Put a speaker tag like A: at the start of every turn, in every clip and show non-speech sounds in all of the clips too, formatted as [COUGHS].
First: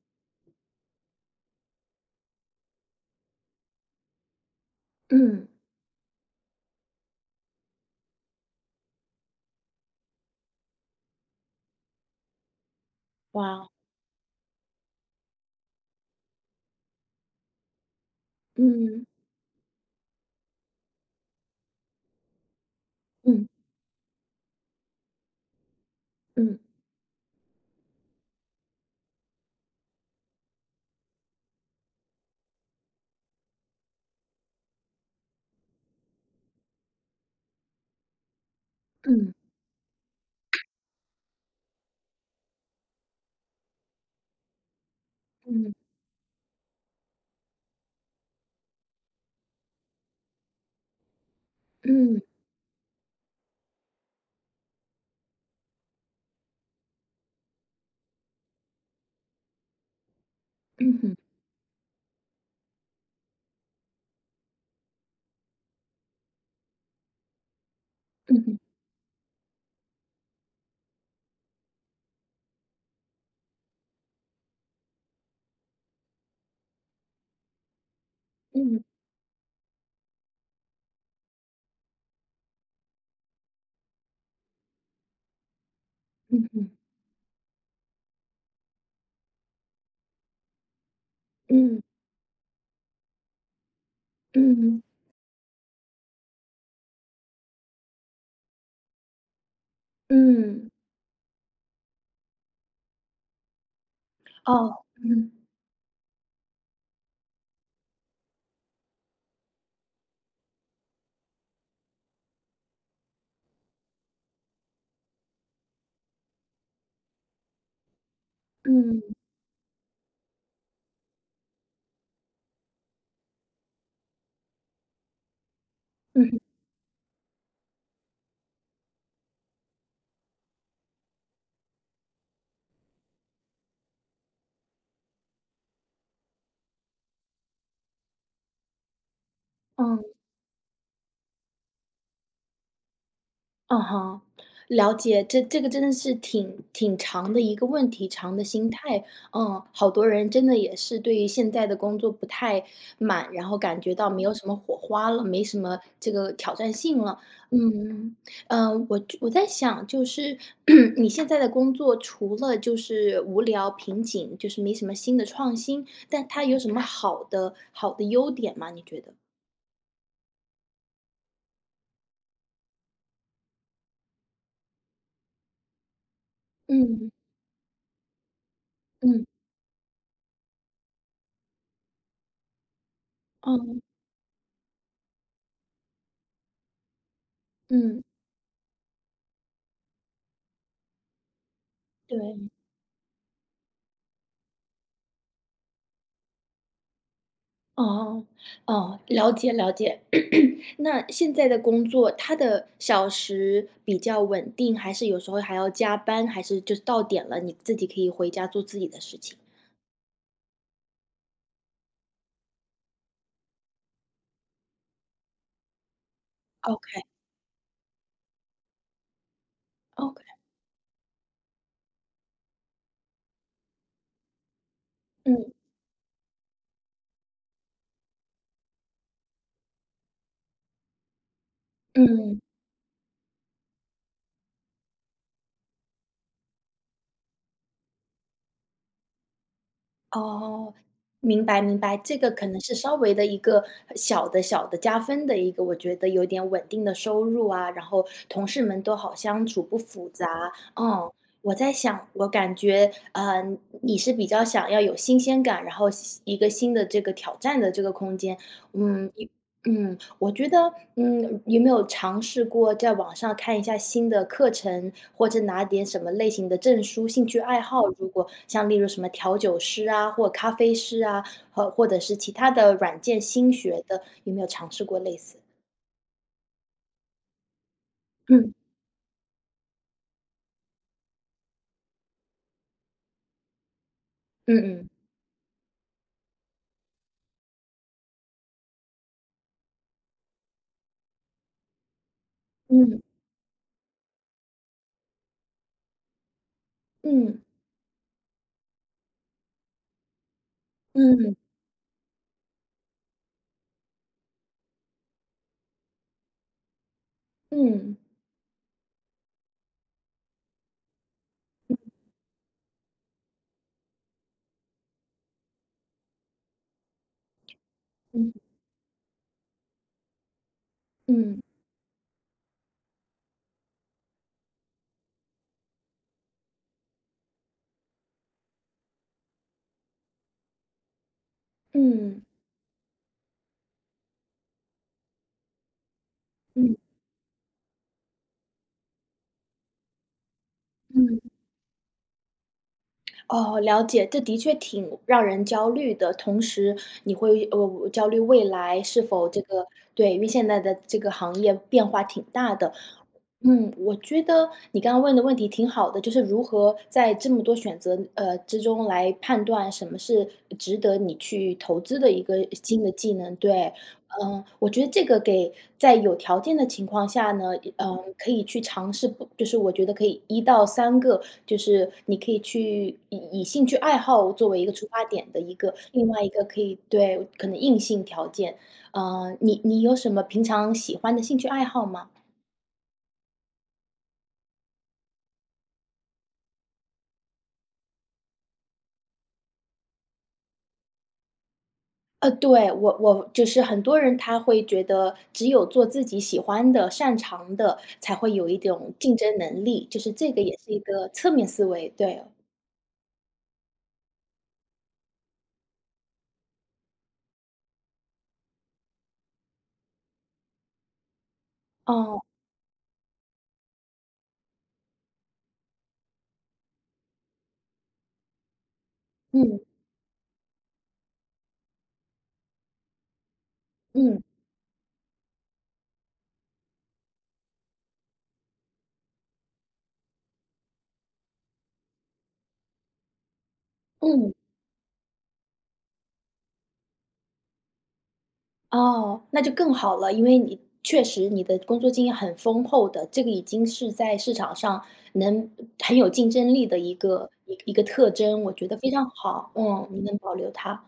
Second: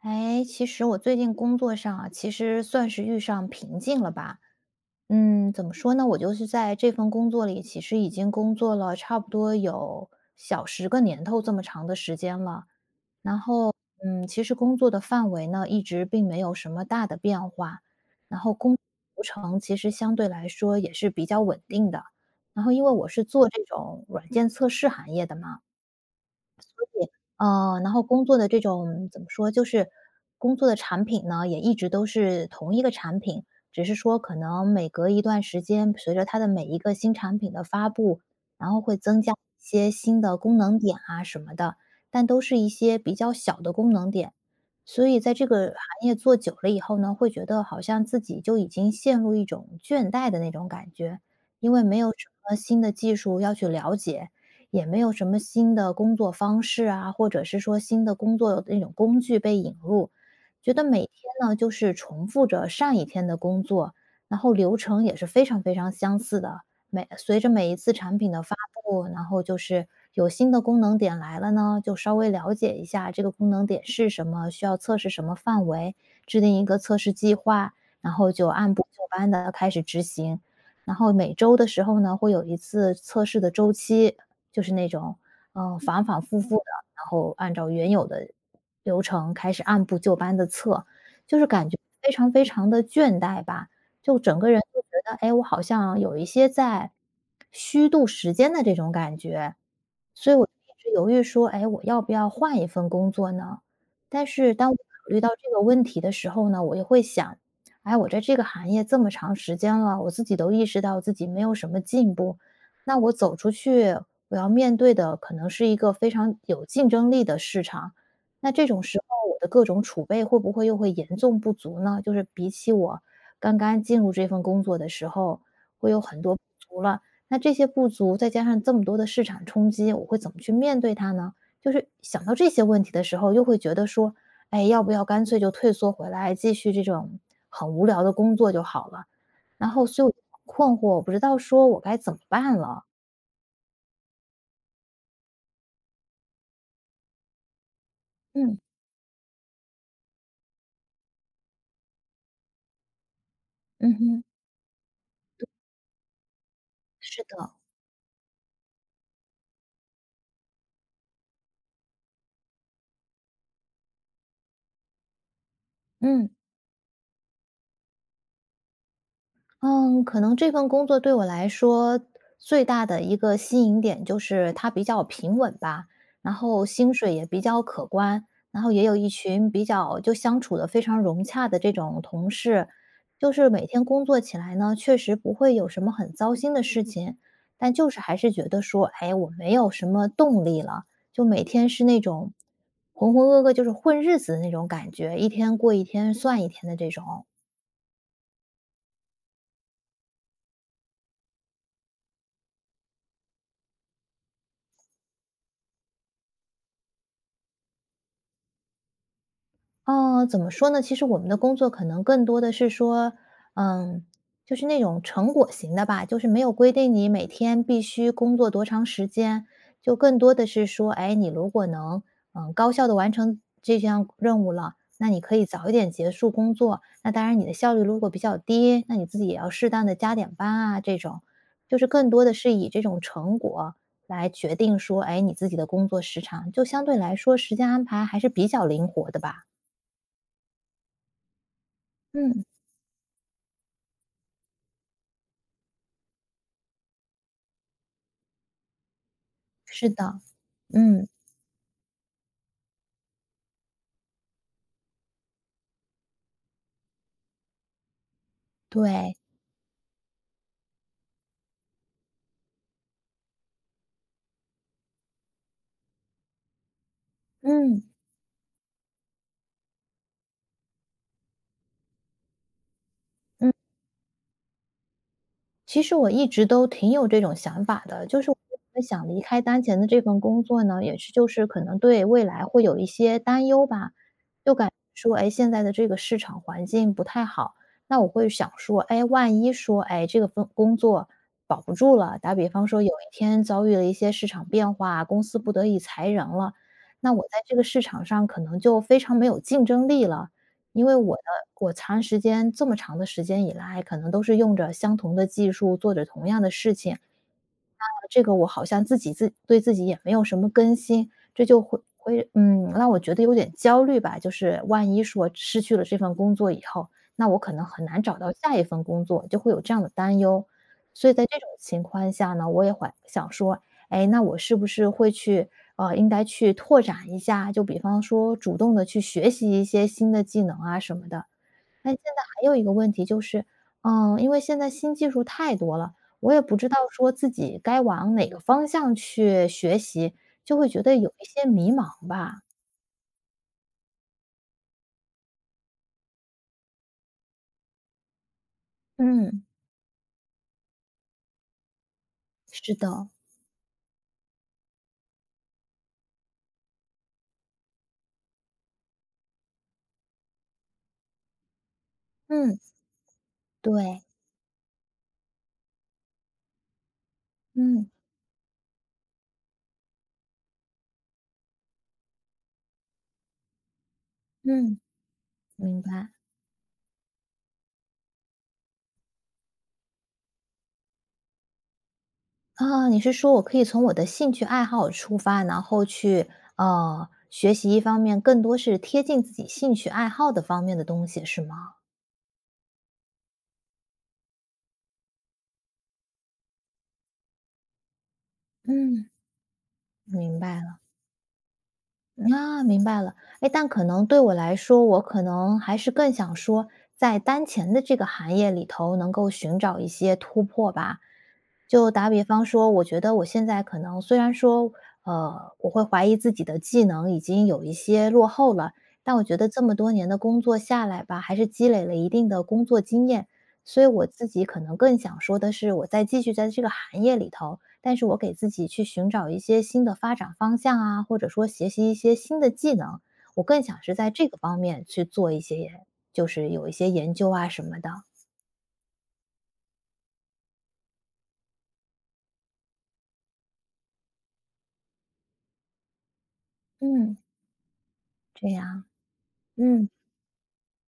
A: 哎，其实我最近工作上啊，其实算是遇上瓶颈了吧。
B: 嗯。
A: 嗯，怎么说呢？我就是在这份工作里，其实已经工作了差不多有小十个年头这么长的时间了。然
B: 哇。
A: 后，其实工作的范围呢，一直并没有什么大的变化。然后工作
B: 嗯
A: 流程其实相对来说也是比较稳定的。然后，因为我是
B: 嗯
A: 做这种软件测试行业的嘛，
B: 嗯
A: 然后工作的这种怎么说，就是工作的产品呢，也一直都是同一个产品，只是说可能每隔一段时间，随着它的每一个新产品的发布，然后会增加
B: 嗯
A: 一些新的功能点啊什么的，但都是一些比较小的功能点。所以在这个
B: 嗯
A: 行业做久了以后呢，会觉得好像自己就已经陷入一种倦怠的那种感觉，因为没有
B: 嗯
A: 什么新的技术要去了解，也没有什么新的工作方式啊，或者是说新的工作的那种工具被引入，觉得
B: 嗯
A: 每天
B: 哼
A: 呢就是重复着上一天的工作，然后流程也是非常非常相似的。每随着每一次产品
B: 嗯
A: 的发
B: 哼
A: 布，然后就是有新的功能点来了呢，就稍微了解一下这个功能点是什么，需要测试什么范围，制定一个测试计划，然后就按
B: 嗯哼
A: 部就班的开始执行。然后每周的时候呢，会有一次测试的周期，就是那种，反反复复的，
B: 嗯
A: 然后按照原有的流程开始按部就班的测，就是感觉
B: 嗯
A: 非常非常的倦怠吧。就整个
B: 嗯
A: 人就
B: 嗯
A: 觉得，哎，我好像有一些在虚度时间的这种感觉。所以我
B: 嗯，
A: 一直犹豫说，哎，我要不要换一份工作呢？但是当我
B: 哦，
A: 考虑到
B: 嗯
A: 这个问题的时候呢，我又会想，哎，我在这个行业这么长时间了，我自己都意识到自己没有什么进步，那我走出去，我要面对的可能是一个非常有竞争力的市场，那这种时
B: 嗯嗯
A: 候我的各种储备会不会又会严重不足呢？就是比起我刚刚进入这份工作的时候，会有很多
B: 嗯
A: 不足了。那这些不足，再加上这么多的市场冲击，我会怎么去面对它呢？就是想到这些问题的时候，又会觉得说，哎，要不要干脆就退缩回来，继续这种很无聊的工作就好了。然后，所
B: 嗯。
A: 以我就很困惑，我不知道说我该怎么办了。
B: 嗯哼，了解，这个真的是挺长的一个问题，长的
A: 嗯
B: 心态。嗯，好多人真的也是对于现在的工作不太满，然后感
A: 嗯
B: 觉到没
A: 哼，
B: 有什么火花了，没什么这个挑战性了。
A: 是的，
B: 嗯，我在想，就是 [COUGHS] [CLEARS THROAT] 你现在的工作除了就是无聊瓶颈，就是没什么新的创新，但
A: 嗯。
B: 它有什么好的优点吗？你觉得？
A: 嗯，可能这份工作对我来说最大的一个吸引点就是它比较平稳吧，然后薪
B: 嗯
A: 水也比较可观，然后也有一
B: 嗯
A: 群比较就相处的非常融洽的这种同事，就是每
B: 嗯
A: 天工作起来呢，确实不会有什么很糟心的事情，但就是
B: 嗯，
A: 还是觉得说，哎，我没有什么动力了，就每天是那种
B: 对。
A: 浑浑噩噩，就是混日子的那种感觉，一天过一天算一天的这种。
B: 哦，哦，了解了解。[CLEARS THROAT] 那现在的工作，他的小时比较稳定，还是有时候还要加班，还是就是到点了，你自己可以回家做自己的事情
A: 呃，怎么说呢？其实我们的工作可能更多的是说，嗯，就是那种成果型的吧，就是没有规定
B: ？OK，OK，
A: 你每天必须工作多长时间，就更多的是说，哎，你如果能，高效的完成这项任务了，那你可以
B: 嗯，
A: 早一点结束工作。那当然，你的效率如果比较低，那你自己也要适当的加点班啊，这种，就是更多的
B: 嗯。
A: 是以这种成果来决定说，哎，你自己的工作时长，就相对来说时间安排还是比较灵活的吧。
B: 哦，明白明白，这个
A: 嗯，
B: 可能是稍微的一个小的加分的一个，我觉得有点稳定的收入啊，然后同事们都好相处，不
A: 是
B: 复
A: 的，
B: 杂。
A: 嗯，
B: 嗯，我在想，我感觉你是比较想要有新鲜感，然后一个新的这个挑战的这个空间。嗯，
A: 对，
B: 嗯，我觉得，有没有尝试过在网上看一下新的课程，或者拿点什么类型的证书、兴趣爱好？
A: 嗯，
B: 如果像例如什么调酒师啊，或咖啡师啊，和或者是其他的软件新
A: 嗯。
B: 学的，有没有尝试过类似？
A: 其实我一直都挺有这种想法的，就是我
B: 嗯
A: 为什么想离开当前的这份工作呢，也是就是可能对未来会有一些担忧吧。就
B: 嗯
A: 感觉
B: 嗯
A: 说，哎，现在的这个市场环境不太好，那我会想说，哎，万一说，哎，这个份工作保不住了，打比方说有
B: 嗯
A: 一天遭遇了一些市场变化，公司不得已裁人了，那我在
B: 嗯
A: 这个市场上可能就非常没有竞争力了。因为
B: 嗯
A: 我长时间这么长的时间以来，可能都是用着相同的技术做着同样的事情，那
B: 嗯
A: 这个我好像自己对自己也没有什么更新，这就会让我觉得有点焦虑吧。就是万一说失去了这份工作以后，那我可能很难找
B: 嗯
A: 到
B: 嗯
A: 下一份工作，就会有这样的担忧。所以在这
B: 嗯
A: 种情况下呢，我也怀想说，哎，那我是不是会去应该去拓展一下，就比方说主动的去学习一些新的技能啊什么的。但现在
B: 嗯
A: 还有一个问题就是，因为现在新技术太多了，我也不
B: 嗯
A: 知
B: 嗯
A: 道说自己该往哪个方向去学习，就会觉得有
B: 嗯。
A: 一些迷茫吧。
B: 哦，了解，这的确挺让人焦虑的。同时，你会焦虑未来是否这
A: 嗯，
B: 个对，因为现在的这个行业变化挺大的。
A: 是的，
B: 嗯，我觉得你刚刚问的问题挺好的，就是如何在这么多选择之中来判断什么是值得你去投资的一个
A: 嗯，
B: 新的技能。对，
A: 对，
B: 嗯，我觉得这个给在有条件的情况下呢，
A: 嗯，
B: 可以去尝试不，就是我觉得可以一到三个，就是你可以去以兴趣爱好作为一个
A: 嗯，
B: 出发点的一个，
A: 明
B: 另
A: 白。
B: 外一个可以对可能硬性条件。嗯，你有什么平常喜欢的兴趣爱好吗？
A: 啊，你是说我可以从我的兴趣爱好出发，然后去学习一方面更多是贴近自己兴趣爱好的方面的东西，是吗？
B: 对，我就是很多人他会觉得只有做自己喜欢的、擅长的，才会有一种
A: 嗯，
B: 竞争能力，就是这
A: 明
B: 个也
A: 白
B: 是一
A: 了。
B: 个侧面思维，对。
A: 啊，明白了。哎，但可能对我来说，我可能还是更想说，在当前的这个行业里头，能够寻找一些突破吧。就打
B: 哦，
A: 比方说，我觉得我现在可能虽然说，呃，我会怀疑自己的技能已经有一些落后了，但我觉得
B: 嗯，
A: 这么多年的工作下来吧，还是积累了一定的工作经验。所以我
B: 嗯，
A: 自己可能更想说的是，我再继续在这个行业里头，但是我给自己去寻找一些新的发展方向啊，或者说学习一些新的技能，我更想是在这
B: 嗯，
A: 个方面去做一些研，就是有一些研究啊什么的。
B: 哦，那就更好了，因为你确实你的工作经验很丰厚的，这个已经是在市场上能很有竞争力的一
A: 嗯，
B: 个一一个特征，
A: 这
B: 我觉得
A: 样，
B: 非常好，嗯，
A: 嗯
B: 你能保留它。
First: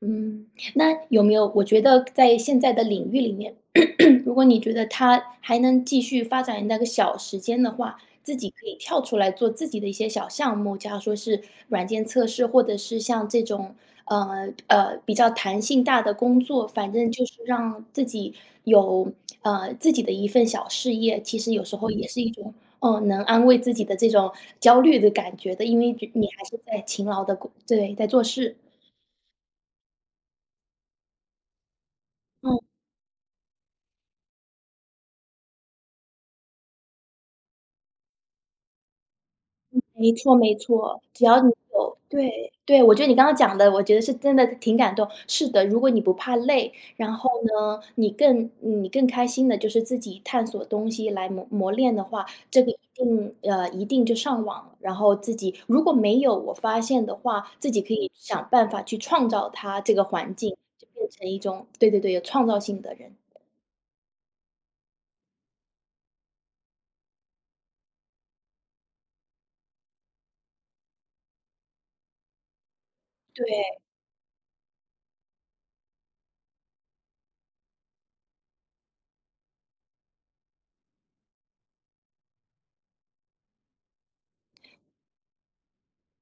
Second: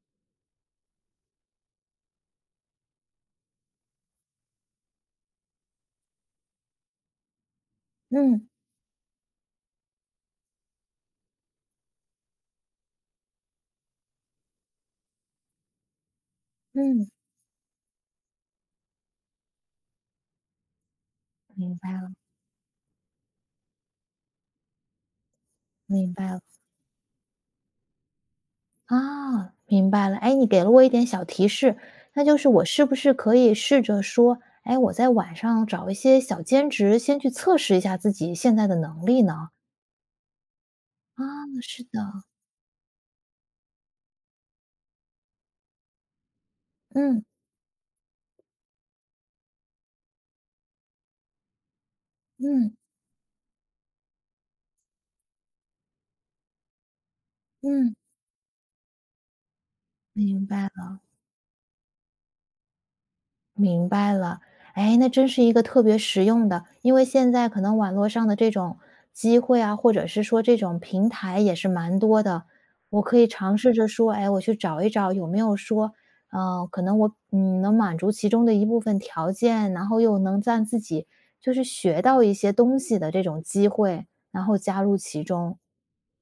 B: 嗯，那有没有我觉得在现在的领域里面，[CLEARS THROAT] 如果你觉得它还能继续发展那个小时间的话，自
A: 嗯
B: 己可以跳出来做自己的一些小项目，假如说是软件测试，或者是像这种，比较弹性大的工作，反
A: 嗯，
B: 正就是让自己有，自己的一份小事业，其实有时
A: 明白
B: 候也
A: 了，
B: 是一种，嗯能安慰自己的这种焦虑的感觉的，因为
A: 明白
B: 你
A: 了
B: 还是在勤劳的工对，在做事，
A: 啊，明白了。哎，你给了我一点小提示，那就是我
B: 嗯。
A: 是不是可以试着说，哎，我在晚上找一些小兼职，先去测试一下自己现在的能力呢？
B: 没错没错，
A: 啊，
B: 只要你
A: 是
B: 有
A: 的，
B: 对，对，我觉得你刚刚讲的，我觉得是真的挺感动。是的，如果你不怕累，然
A: 嗯
B: 后呢，你更开心的就是自己探索东西来磨练的话，这个
A: 嗯
B: 一定就上网了然后自己如果没有我发现的话，自己可
A: 嗯，
B: 以想办法去创造它这个环
A: 明
B: 境，
A: 白
B: 就
A: 了。
B: 变成一种对对对，有创造性的人。
A: 明白了，哎，那真是一个特别实用的，因为现在可能网络上的这种机会啊，或者是说这种平台也是蛮多的，我可以
B: 对，
A: 尝试着说，哎，我去找一找有没有说，呃，可能我能满足其中的一部分条件，然后又能让自己就是学到一些东西的这种机会，然后加入其中。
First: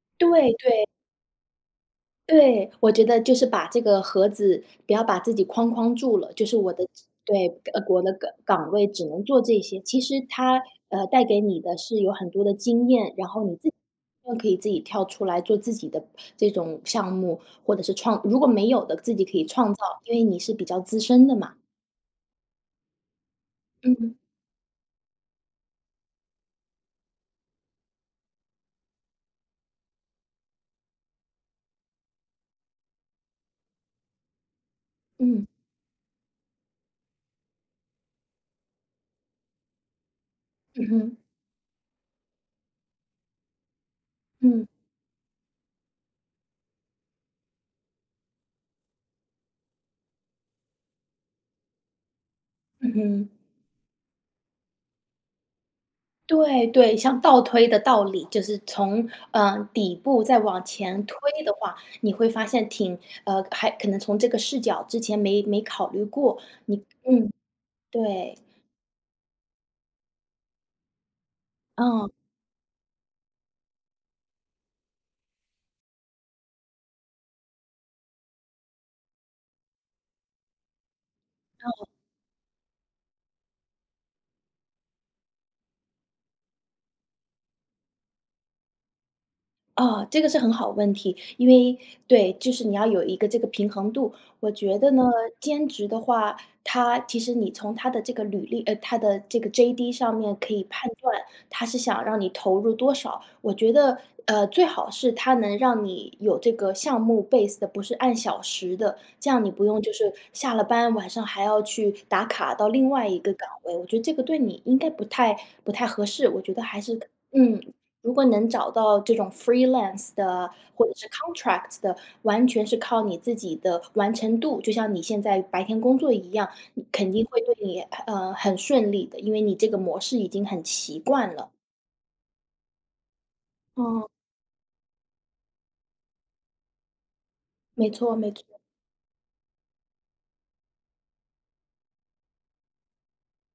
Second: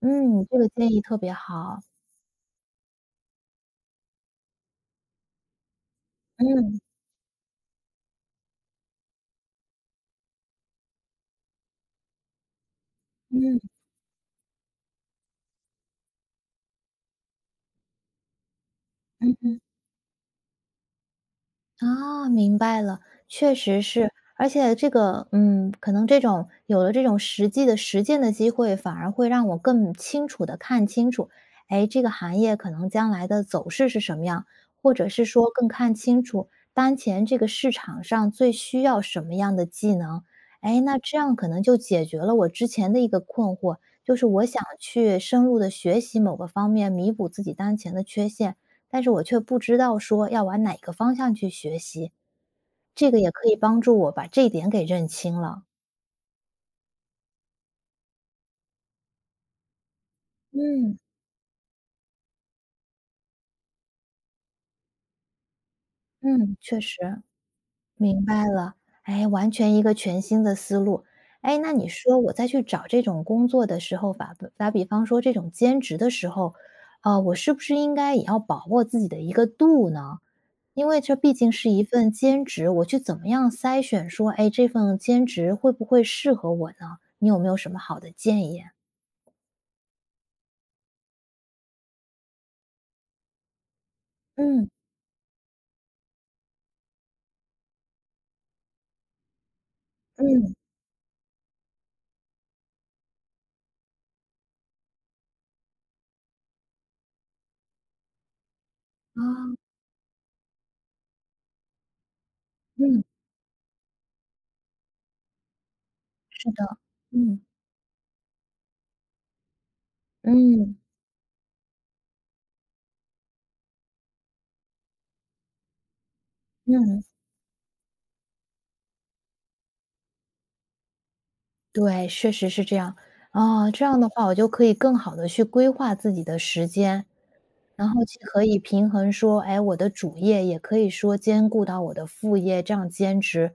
A: 嗯，
B: 对
A: 这个
B: 对。
A: 建议特别好。
B: 对，我觉得就是把这个盒子不要把自己框住了，就是我
A: 嗯
B: 的对，我的岗位只能做这些。其实它，带给你的是有很多的经验，然后你
A: 嗯
B: 自己更可以自己跳出来做自己的这种项目，或者是如果没有的自己
A: 嗯
B: 可以
A: 嗯。
B: 创造，因为你是比较资深的嘛。
A: 啊，明白了，确实是。
B: 嗯，
A: 而且这个，可能这种有了这种实际的实践的机会，反而会让我更清楚的看清楚，哎，这个行业可能将来的走势是什么样，或者是
B: 嗯，
A: 说更看清楚当前这个市场上最需要什么样的技能。哎，
B: 嗯
A: 那这
B: 哼，
A: 样可能就解决了我之前的一个困惑，就是我想
B: 嗯，
A: 去深入的学习某个方面，弥补自己当前的缺陷，但是我却不知道说要往哪个方向去学习。
B: 嗯
A: 这个
B: 哼
A: 也可以帮助我把这一点给认清了。
B: 对对，像倒推的道理，就是从，底部再往
A: 嗯
B: 前推的话，你会发现挺还可能从这个视角之前没考虑过。
A: 嗯，确实，
B: 嗯，
A: 明
B: 对，
A: 白了。哎，完全一个全新的思路。哎，那你
B: 嗯。
A: 说我再去找这种工作的时候，打比方说这种兼职的时候，啊，我是不是应该也要把握自己的一个度呢？因为这毕竟是一份兼职，我去怎么样筛选说，哎，这份兼职会不会适合我呢？你有没有什么好的建议啊？
B: 哦，这个是很好问题，因为对，就是你要有一个这个平衡度。我
A: 嗯。
B: 觉得呢，兼职的话，它其实你从它的这个履历，它的这个 JD 上面
A: 嗯，
B: 可以判断它是想让你投入多少。我觉得，最好是它能让你有这个项目 base 的，不是按小时的，这样你
A: 啊，
B: 不用就是下了班晚上还要去打卡到另
A: 嗯，
B: 外一个岗位。我觉得这个对你应该不太合适，我
A: 是
B: 觉得
A: 的，
B: 还是，
A: 嗯，
B: 嗯，如果能找到这种 freelance 的，
A: 嗯，
B: 或者是 contract 的，完全是靠你自己的完成度，就像你现在白天工作一样，你
A: 嗯。
B: 肯定会对你，很顺利的，因为你这个模式已经很习惯了。
A: 对，确实是这样。啊，这样
B: 嗯，
A: 的话我就可以更好的去规划自己的时间，然
B: 没
A: 后
B: 错
A: 既
B: 没
A: 可
B: 错，
A: 以平衡说，哎，我的主业，也可以说兼顾到我的副业，这样兼职。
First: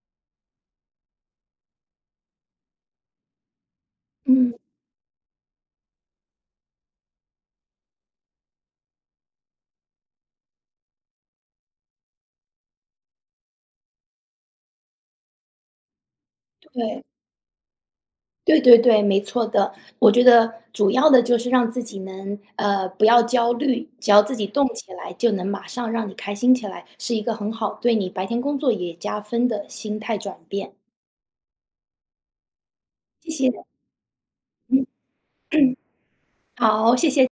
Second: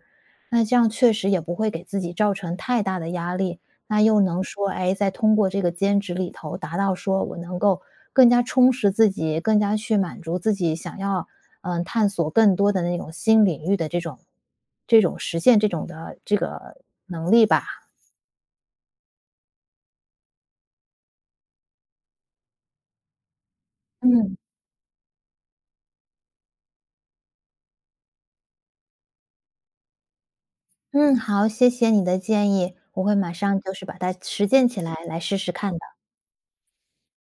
A: 那这样确实也不会给自己造成太大的压力，那又能
B: 嗯，
A: 说，哎，再通过这个兼职里头达到说我能够更加充实自己，更加去满足自己想要，探索更多的那种新领域的这种这种实现这种的这个
B: 对，
A: 能力吧。
B: 对对对，没错的。我觉得主要的就是让自己能，不要焦虑，只要自
A: 嗯，
B: 己动起来，就能马上让你开心起来，是一个很好对你白天工作也加分的心态转变。
A: 嗯，好，谢谢你的建议，我会
B: 谢
A: 马
B: 谢，
A: 上就是把它实践起
B: 嗯
A: 来，来试试看的。
B: 好，谢谢。